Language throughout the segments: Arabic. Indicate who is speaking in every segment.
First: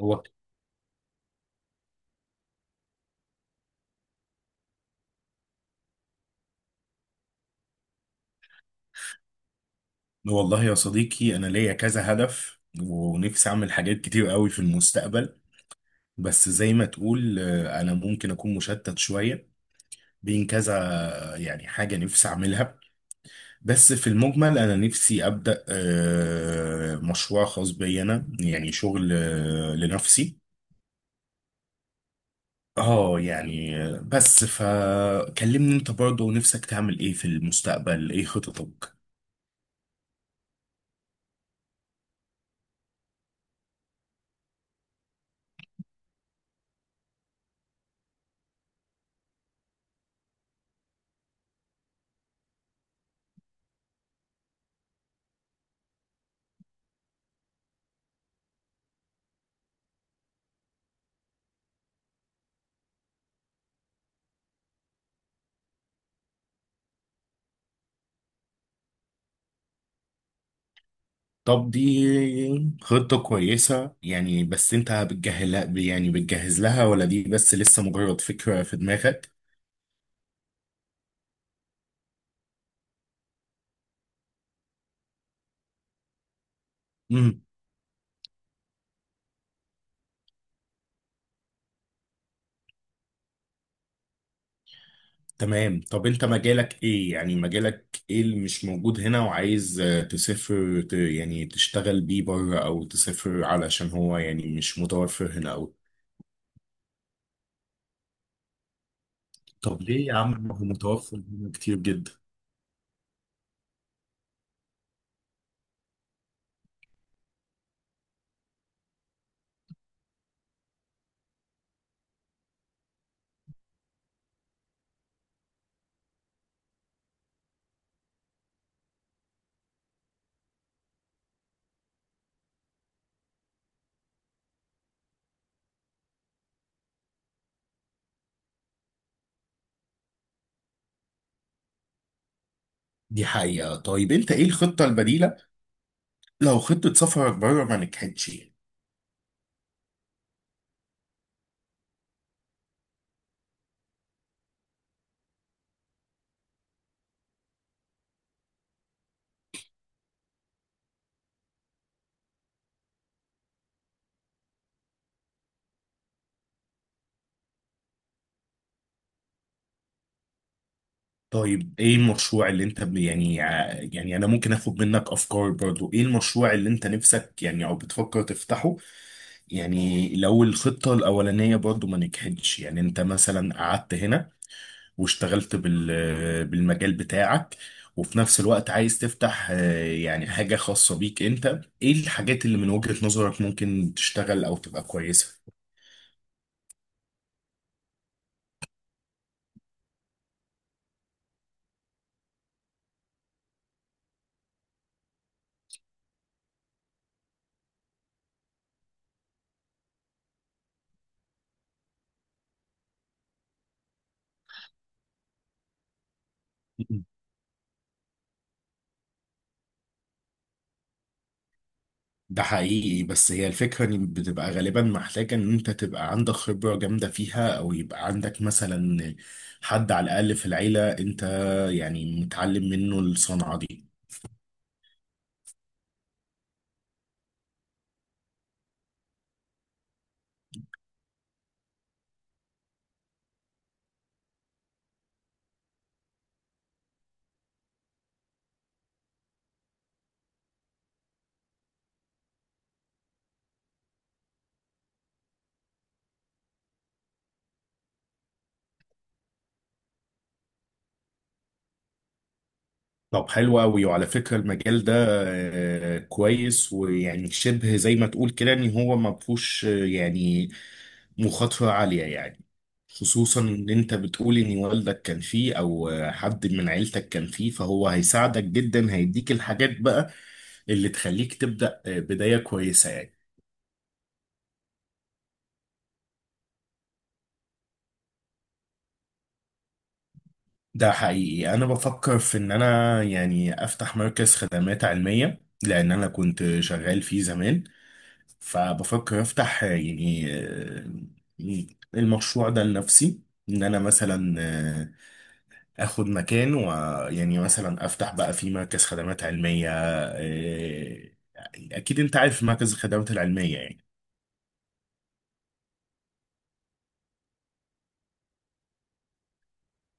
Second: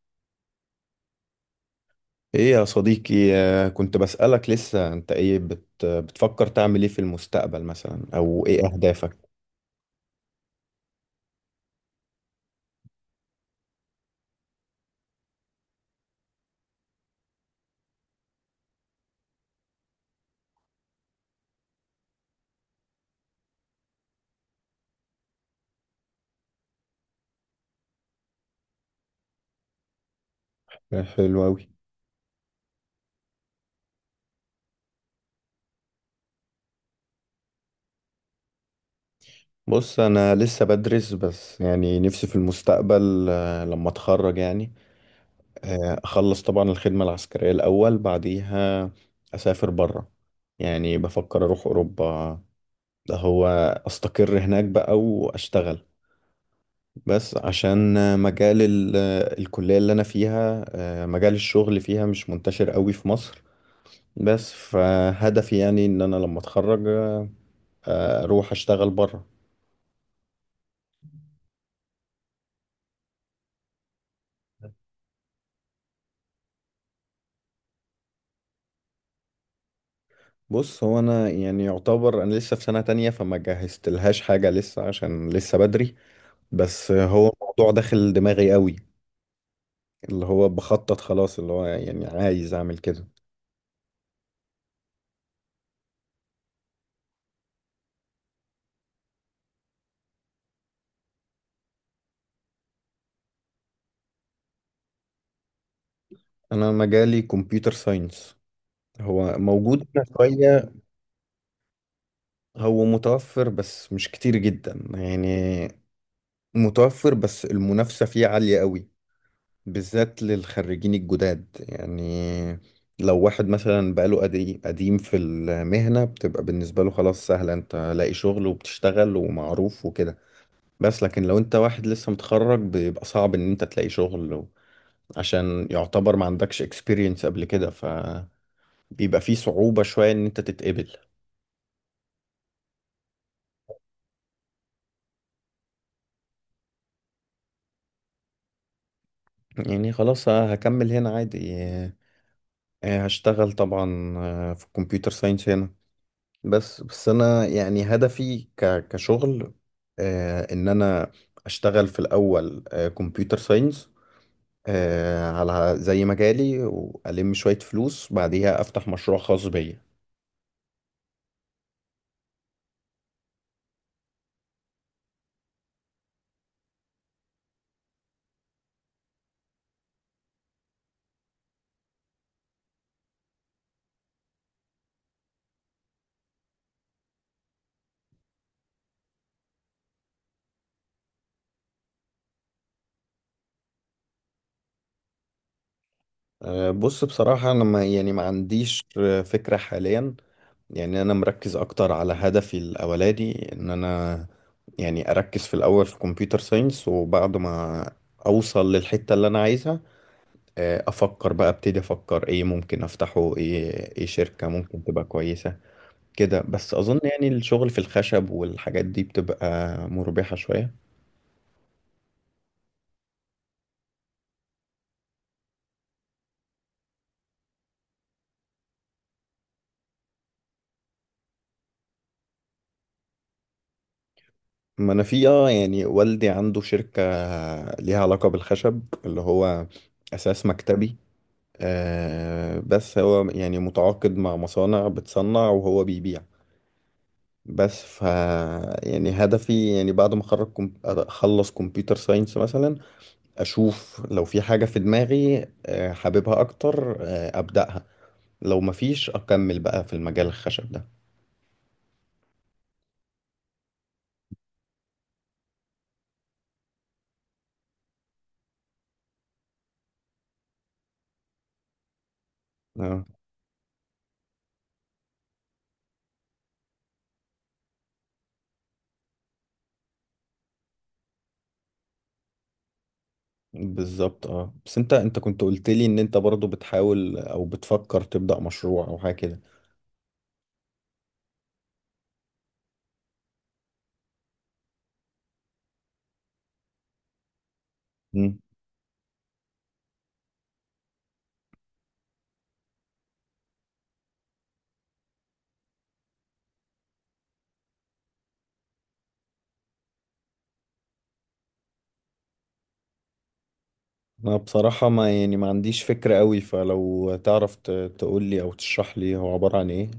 Speaker 1: هو،
Speaker 2: ايه يا صديقي، كنت بسألك لسه انت ايه بتفكر تعمل ايه في المستقبل مثلا او ايه اهدافك؟
Speaker 1: والله يا صديقي انا ليا كذا هدف ونفسي اعمل حاجات كتير قوي في المستقبل. بس زي ما تقول، انا ممكن اكون مشتت شوية بين كذا، يعني حاجة نفسي اعملها. بس في المجمل انا نفسي ابدا مشروع خاص بي انا، يعني شغل لنفسي.
Speaker 2: حلو اوي.
Speaker 1: اه، يعني بس فكلمني انت برضه، نفسك تعمل ايه في المستقبل؟ ايه خططك؟
Speaker 2: بص انا لسه بدرس، بس يعني نفسي في المستقبل لما اتخرج يعني. اخلص طبعا الخدمة العسكرية الاول، بعديها اسافر برا. يعني بفكر اروح اوروبا. ده هو، استقر هناك بقى واشتغل. بس عشان مجال الكلية اللي أنا فيها، مجال الشغل فيها مش منتشر قوي في مصر. بس فهدفي يعني ان انا لما اتخرج اروح اشتغل بره.
Speaker 1: طب دي خطة كويسة يعني، بس انت بتجهلها، يعني بتجهز لها، ولا دي بس لسه مجرد فكرة في دماغك؟
Speaker 2: بص هو انا يعني يعتبر انا لسه في سنة تانية، فما جهزتلهاش حاجة لسه عشان لسه بدري. بس هو
Speaker 1: امم
Speaker 2: الموضوع داخل دماغي قوي. اللي هو بخطط خلاص، اللي هو يعني عايز اعمل كده.
Speaker 1: تمام. طب انت مجالك ايه؟ يعني مجالك ايه اللي مش موجود هنا، وعايز تسافر يعني تشتغل بيه بره، او تسافر علشان هو يعني مش متوفر هنا او.
Speaker 2: انا مجالي كمبيوتر ساينس. هو
Speaker 1: طب
Speaker 2: موجود هنا
Speaker 1: ليه يا عم؟ ما هو
Speaker 2: شوية.
Speaker 1: متوفر هنا كتير جدا.
Speaker 2: هو متوفر بس مش كتير جدا يعني. متوفر، بس المنافسة فيه عالية قوي، بالذات للخريجين الجداد يعني. لو واحد مثلا بقاله قديم في المهنة بتبقى بالنسبة له خلاص سهلة، انت لاقي شغل وبتشتغل ومعروف وكده. بس لكن لو انت واحد لسه متخرج بيبقى صعب ان انت تلاقي شغل. عشان يعتبر ما عندكش experience قبل كده فبيبقى في صعوبة شوية ان انت تتقبل.
Speaker 1: دي حقيقة. طيب انت ايه الخطة البديلة لو خطة سفرك بره ما نجحتش؟
Speaker 2: يعني خلاص هكمل هنا عادي، هشتغل طبعا في الكمبيوتر ساينس هنا. بس انا يعني هدفي كشغل ان انا اشتغل في الاول كمبيوتر ساينس على زي مجالي، والم شوية فلوس بعديها افتح مشروع خاص بيا.
Speaker 1: طيب ايه المشروع اللي انت يعني يعني انا ممكن اخد منك افكار برضو؟ ايه المشروع اللي انت نفسك يعني او بتفكر تفتحه؟ يعني لو الخطة الاولانية برضو ما نجحتش، يعني انت مثلا قعدت هنا واشتغلت بالمجال بتاعك، وفي نفس الوقت عايز تفتح يعني حاجة خاصة بيك، انت ايه الحاجات اللي من وجهة نظرك ممكن تشتغل او تبقى كويسة؟
Speaker 2: بص بصراحة انا ما يعني ما عنديش فكرة حاليا. يعني انا مركز اكتر على هدفي الاولاني، ان انا يعني اركز في الاول في كمبيوتر ساينس، وبعد ما اوصل للحتة اللي انا عايزها افكر بقى، ابتدي افكر ايه ممكن افتحه، ايه شركة ممكن تبقى كويسة كده. بس اظن يعني الشغل في الخشب والحاجات دي بتبقى مربحة شوية.
Speaker 1: ده حقيقي. بس هي الفكرة ان بتبقى غالبا محتاجة ان انت تبقى عندك خبرة جامدة فيها، او يبقى عندك مثلا حد على الاقل في العيلة انت يعني متعلم منه الصنعة دي.
Speaker 2: ما انا في يعني والدي عنده شركة ليها علاقة بالخشب اللي هو اساس مكتبي. بس هو يعني متعاقد مع مصانع بتصنع وهو بيبيع. بس يعني هدفي يعني بعد ما اخرج اخلص كمبيوتر ساينس مثلا. اشوف لو في حاجة في دماغي حاببها اكتر، ابدأها. لو مفيش اكمل بقى في المجال الخشب ده.
Speaker 1: طب حلو قوي. وعلى فكرة المجال ده كويس، ويعني شبه زي ما تقول كده ان هو ما فيهوش يعني مخاطرة عالية يعني،
Speaker 2: اه،
Speaker 1: خصوصا ان انت بتقول ان والدك كان فيه، او حد من عيلتك كان فيه، فهو هيساعدك جدا، هيديك الحاجات بقى اللي تخليك تبدأ بداية كويسة يعني.
Speaker 2: بالظبط، اه. بس انت كنت قلت لي ان انت برضو بتحاول او بتفكر تبدأ مشروع او حاجة كده؟
Speaker 1: ده حقيقي. انا بفكر في ان انا يعني افتح مركز خدمات علمية، لان انا كنت شغال فيه زمان.
Speaker 2: مم.
Speaker 1: فبفكر افتح يعني المشروع ده لنفسي، ان انا مثلا اخد مكان، ويعني مثلا افتح بقى في مركز خدمات علميه. إيه، اكيد انت عارف مركز الخدمات العلميه يعني.
Speaker 2: انا بصراحة ما يعني ما عنديش فكرة قوي، فلو تعرف تقول لي او تشرح لي هو عبارة عن ايه؟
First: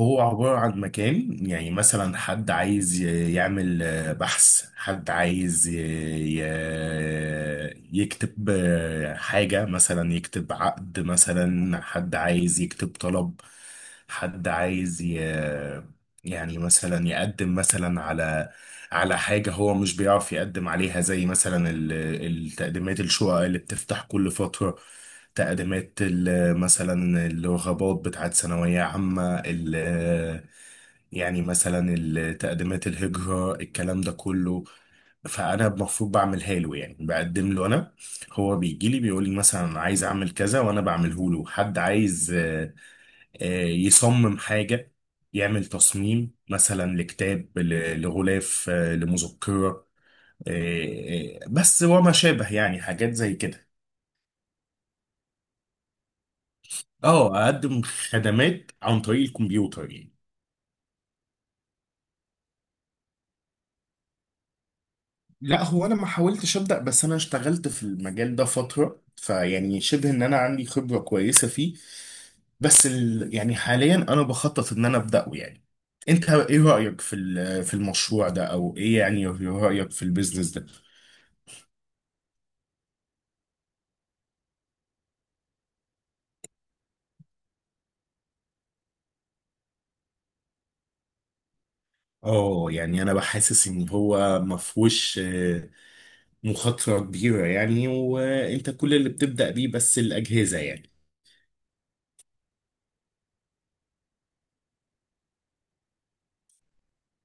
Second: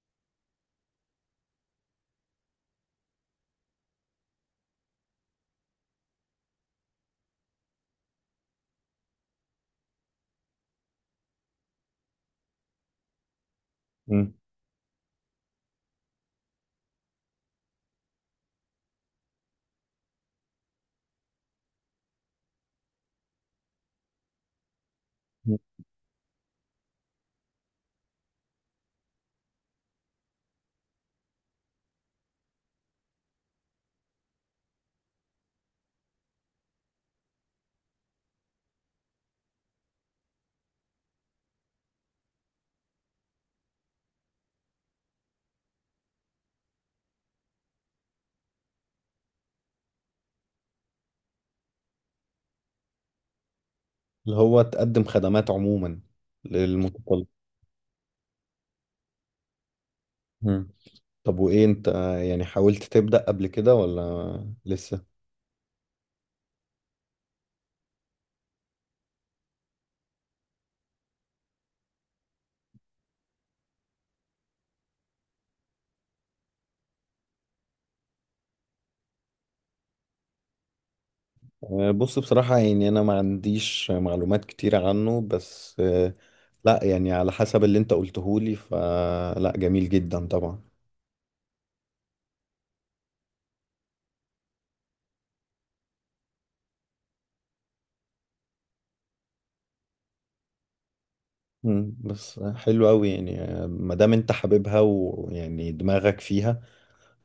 Speaker 1: هو عبارة عن مكان، يعني مثلا حد عايز يعمل بحث، حد عايز يكتب حاجة، مثلا يكتب عقد، مثلا حد عايز يكتب طلب،
Speaker 2: مم.
Speaker 1: حد عايز يعني مثلا يقدم مثلا على على حاجة هو مش بيعرف يقدم عليها، زي مثلا التقديمات الشقق اللي بتفتح كل فترة، تقديمات مثلا الرغبات بتاعت ثانوية عامة، يعني مثلا التقديمات الهجرة، الكلام ده كله. فأنا المفروض بعملها له، يعني بقدم له أنا، هو بيجي لي بيقول لي مثلا أنا عايز أعمل كذا، وأنا بعمله له. حد عايز يصمم حاجة، يعمل تصميم مثلا لكتاب، لغلاف لمذكرة، بس وما شابه، يعني حاجات زي كده.
Speaker 2: اللي هو تقدم خدمات عموما للمتطلب.
Speaker 1: اه، اقدم خدمات عن طريق الكمبيوتر يعني.
Speaker 2: مم. طب وايه انت، يعني حاولت تبدأ قبل كده ولا لسه؟
Speaker 1: لا، هو انا ما حاولتش ابدا، بس انا اشتغلت في المجال ده فتره، فيعني شبه ان انا عندي خبره كويسه فيه. بس يعني حاليا انا بخطط ان انا ابداه يعني. انت ايه رايك في في المشروع ده؟ او ايه يعني رايك في البيزنس ده؟
Speaker 2: بص بصراحة يعني أنا ما عنديش معلومات كتيرة عنه، بس لا يعني على حسب اللي أنت قلتهولي فلا جميل جدا طبعا.
Speaker 1: اه، يعني انا بحسس ان هو ما فيهوش مخاطره كبيره يعني، وانت كل اللي بتبدا بيه بس الاجهزه يعني.
Speaker 2: بس حلو أوي يعني ما دام أنت حاببها ويعني دماغك فيها،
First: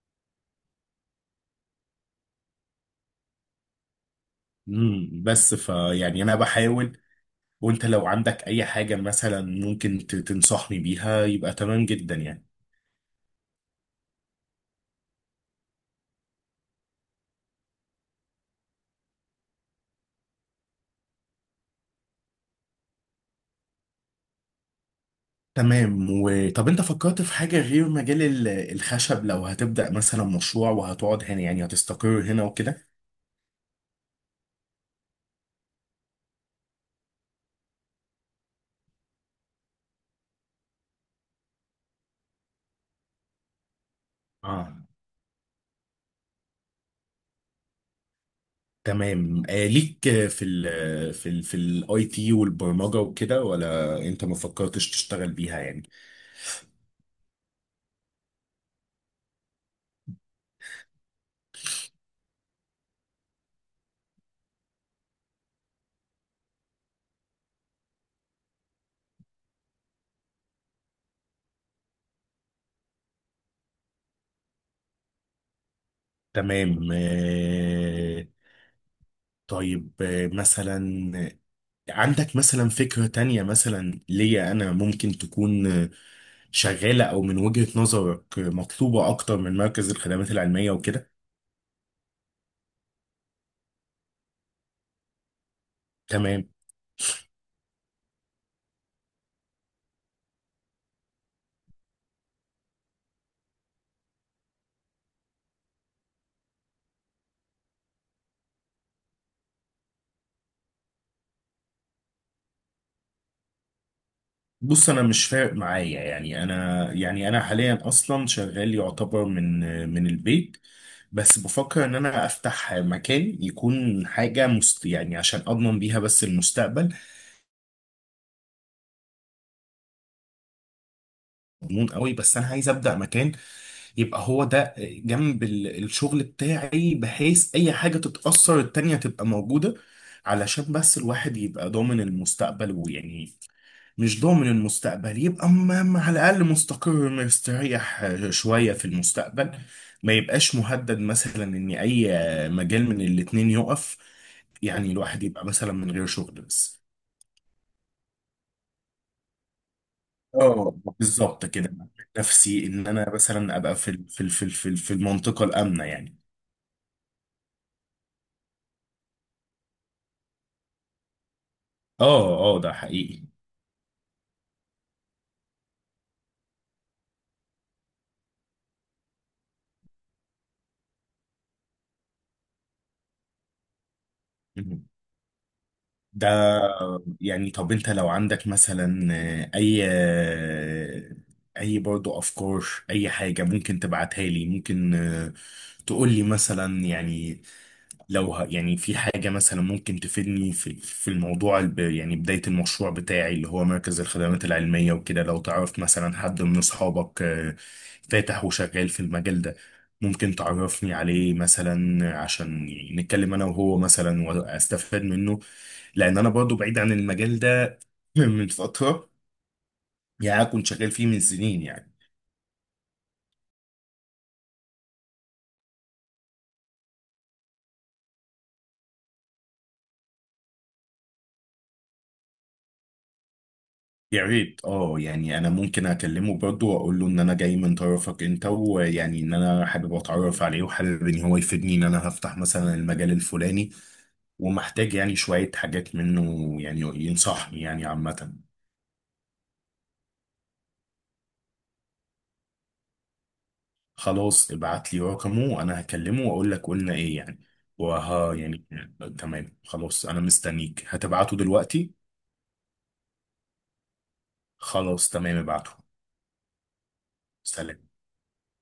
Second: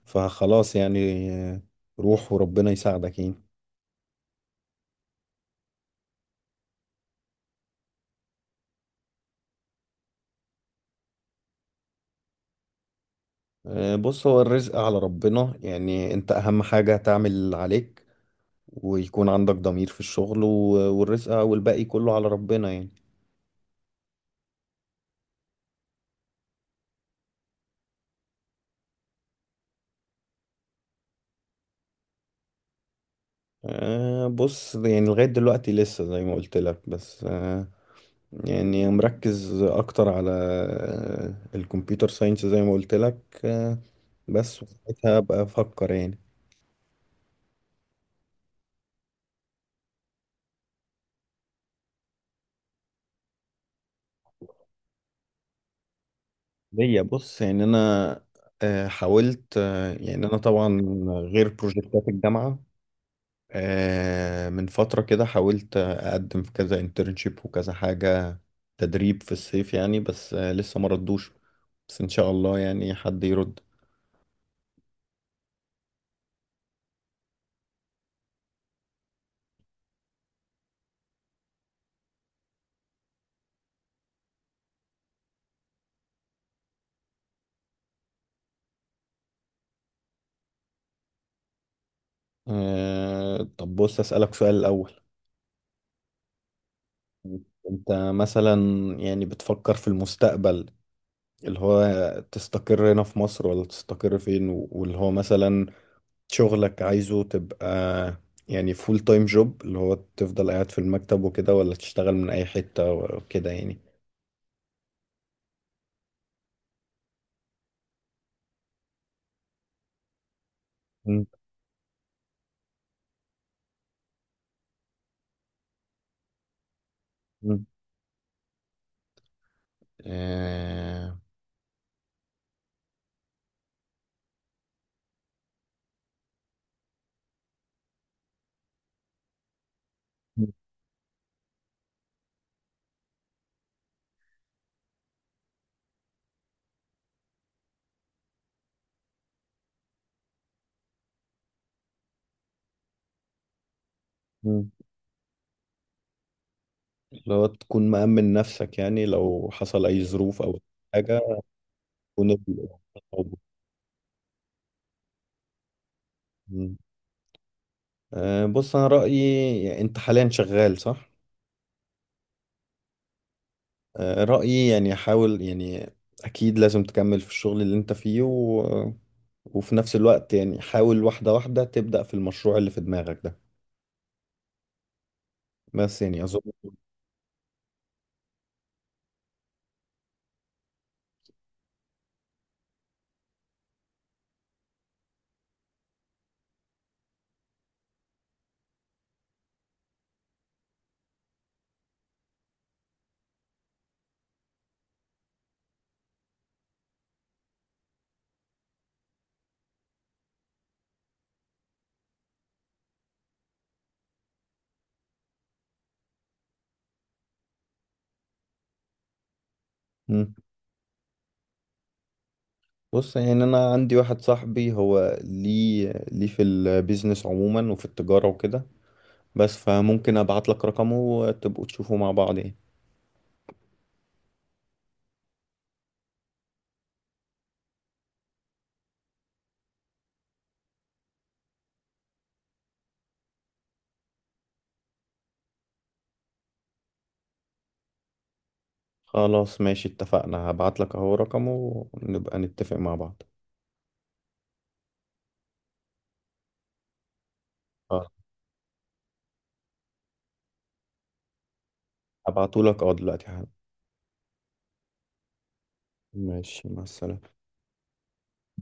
Speaker 2: فخلاص يعني روح وربنا يساعدك يعني.
Speaker 1: بس فيعني انا بحاول، وانت لو عندك اي حاجة مثلا ممكن تنصحني بيها يبقى تمام جدا يعني.
Speaker 2: بص هو الرزق على ربنا يعني. أنت أهم حاجة تعمل اللي عليك، ويكون عندك ضمير في الشغل والرزق والباقي كله على ربنا يعني.
Speaker 1: تمام. وطب انت فكرت في حاجة غير مجال الخشب، لو هتبدأ مثلا مشروع، وهتقعد هنا يعني هتستقر هنا وكده؟
Speaker 2: بص يعني لغاية دلوقتي لسه زي ما قلت لك، بس يعني مركز أكتر على الكمبيوتر ساينس زي ما قلت لك. أه بس
Speaker 1: اه
Speaker 2: وساعتها أبقى أفكر يعني.
Speaker 1: تمام. آه ليك في الاي تي والبرمجة وكده، ولا انت ما فكرتش تشتغل بيها يعني؟
Speaker 2: ليا، بص يعني أنا حاولت، يعني أنا طبعا غير بروجكتات الجامعة، من فترة كده حاولت أقدم في كذا انترنشيب وكذا حاجة تدريب في الصيف يعني، بس لسه ما ردوش. بس إن شاء الله يعني حد يرد.
Speaker 1: تمام آه. طيب آه، مثلا عندك مثلا فكرة تانية مثلا ليا أنا ممكن تكون شغالة، أو من وجهة نظرك مطلوبة أكتر من مركز الخدمات العلمية وكده؟
Speaker 2: طب بص أسألك سؤال الأول.
Speaker 1: تمام.
Speaker 2: أنت مثلا يعني بتفكر في المستقبل، اللي هو تستقر هنا في مصر ولا تستقر فين؟ واللي هو مثلا شغلك عايزه تبقى يعني فول تايم جوب، اللي هو تفضل قاعد في المكتب وكده ولا تشتغل من أي حتة وكده يعني؟
Speaker 1: بص أنا مش فارق معايا يعني، أنا يعني أنا حاليا أصلا شغال يعتبر من البيت.
Speaker 2: م-
Speaker 1: بس بفكر إن أنا أفتح مكان يكون حاجة مست يعني، عشان أضمن بيها بس المستقبل
Speaker 2: م. آه،
Speaker 1: مضمون قوي. بس أنا عايز أبدأ مكان يبقى هو ده جنب الشغل بتاعي، بحيث اي حاجة تتأثر التانية تبقى موجودة،
Speaker 2: م-
Speaker 1: علشان بس الواحد يبقى ضامن المستقبل. ويعني مش ضامن المستقبل، يبقى على الأقل مستقر مستريح شوية في المستقبل، ما يبقاش مهدد مثلا ان اي مجال من الاتنين يقف،
Speaker 2: م.
Speaker 1: يعني الواحد يبقى مثلا من غير شغل بس.
Speaker 2: اللي هو تكون مأمن نفسك يعني لو حصل أي ظروف أو
Speaker 1: اه،
Speaker 2: حاجة.
Speaker 1: بالظبط كده.
Speaker 2: تكون
Speaker 1: نفسي ان انا مثلا ابقى في في المنطقة الآمنة يعني.
Speaker 2: موجود. بص انا رايي، يعني انت حاليا شغال صح؟
Speaker 1: اه، اه، ده حقيقي
Speaker 2: رايي يعني حاول يعني، اكيد لازم تكمل في الشغل اللي انت فيه وفي نفس الوقت يعني حاول واحده واحده تبدا في المشروع اللي في دماغك ده.
Speaker 1: مهم.
Speaker 2: بس يعني
Speaker 1: ده
Speaker 2: اظن.
Speaker 1: يعني، طب انت لو عندك مثلا اي برضو افكار، اي حاجة ممكن تبعتها لي، ممكن تقول لي مثلا، يعني لو يعني في حاجة مثلا ممكن تفيدني في الموضوع يعني بداية المشروع بتاعي اللي هو مركز الخدمات العلمية وكده. لو تعرف مثلا حد من أصحابك فاتح وشغال في المجال ده، ممكن تعرفني عليه مثلا، عشان يعني نتكلم أنا وهو مثلا وأستفاد منه، لأن أنا برضو بعيد عن المجال ده من فترة،
Speaker 2: مم.
Speaker 1: يعني أنا كنت شغال فيه من سنين يعني.
Speaker 2: بص يعني انا عندي واحد صاحبي، هو ليه في البيزنس عموما وفي التجاره وكده. بس فممكن ابعت لك رقمه وتبقوا تشوفوا مع بعض يعني.
Speaker 1: يا ريت. اه، يعني انا ممكن اكلمه برضه واقول له ان انا جاي من طرفك انت، ويعني ان انا حابب اتعرف عليه، وحابب ان هو يفيدني، ان انا هفتح مثلا المجال الفلاني، ومحتاج يعني شوية حاجات منه، يعني ينصحني يعني عامة.
Speaker 2: خلاص ماشي اتفقنا، هبعت لك اهو رقمه ونبقى نتفق مع بعض.
Speaker 1: خلاص، ابعت لي رقمه، وانا هكلمه واقول لك قلنا ايه يعني. وها يعني تمام. خلاص انا مستنيك، هتبعته دلوقتي.
Speaker 2: هبعتهولك دلوقتي حالا.
Speaker 1: خلاص تمام ابعته.
Speaker 2: ماشي مع السلامة.
Speaker 1: سلام.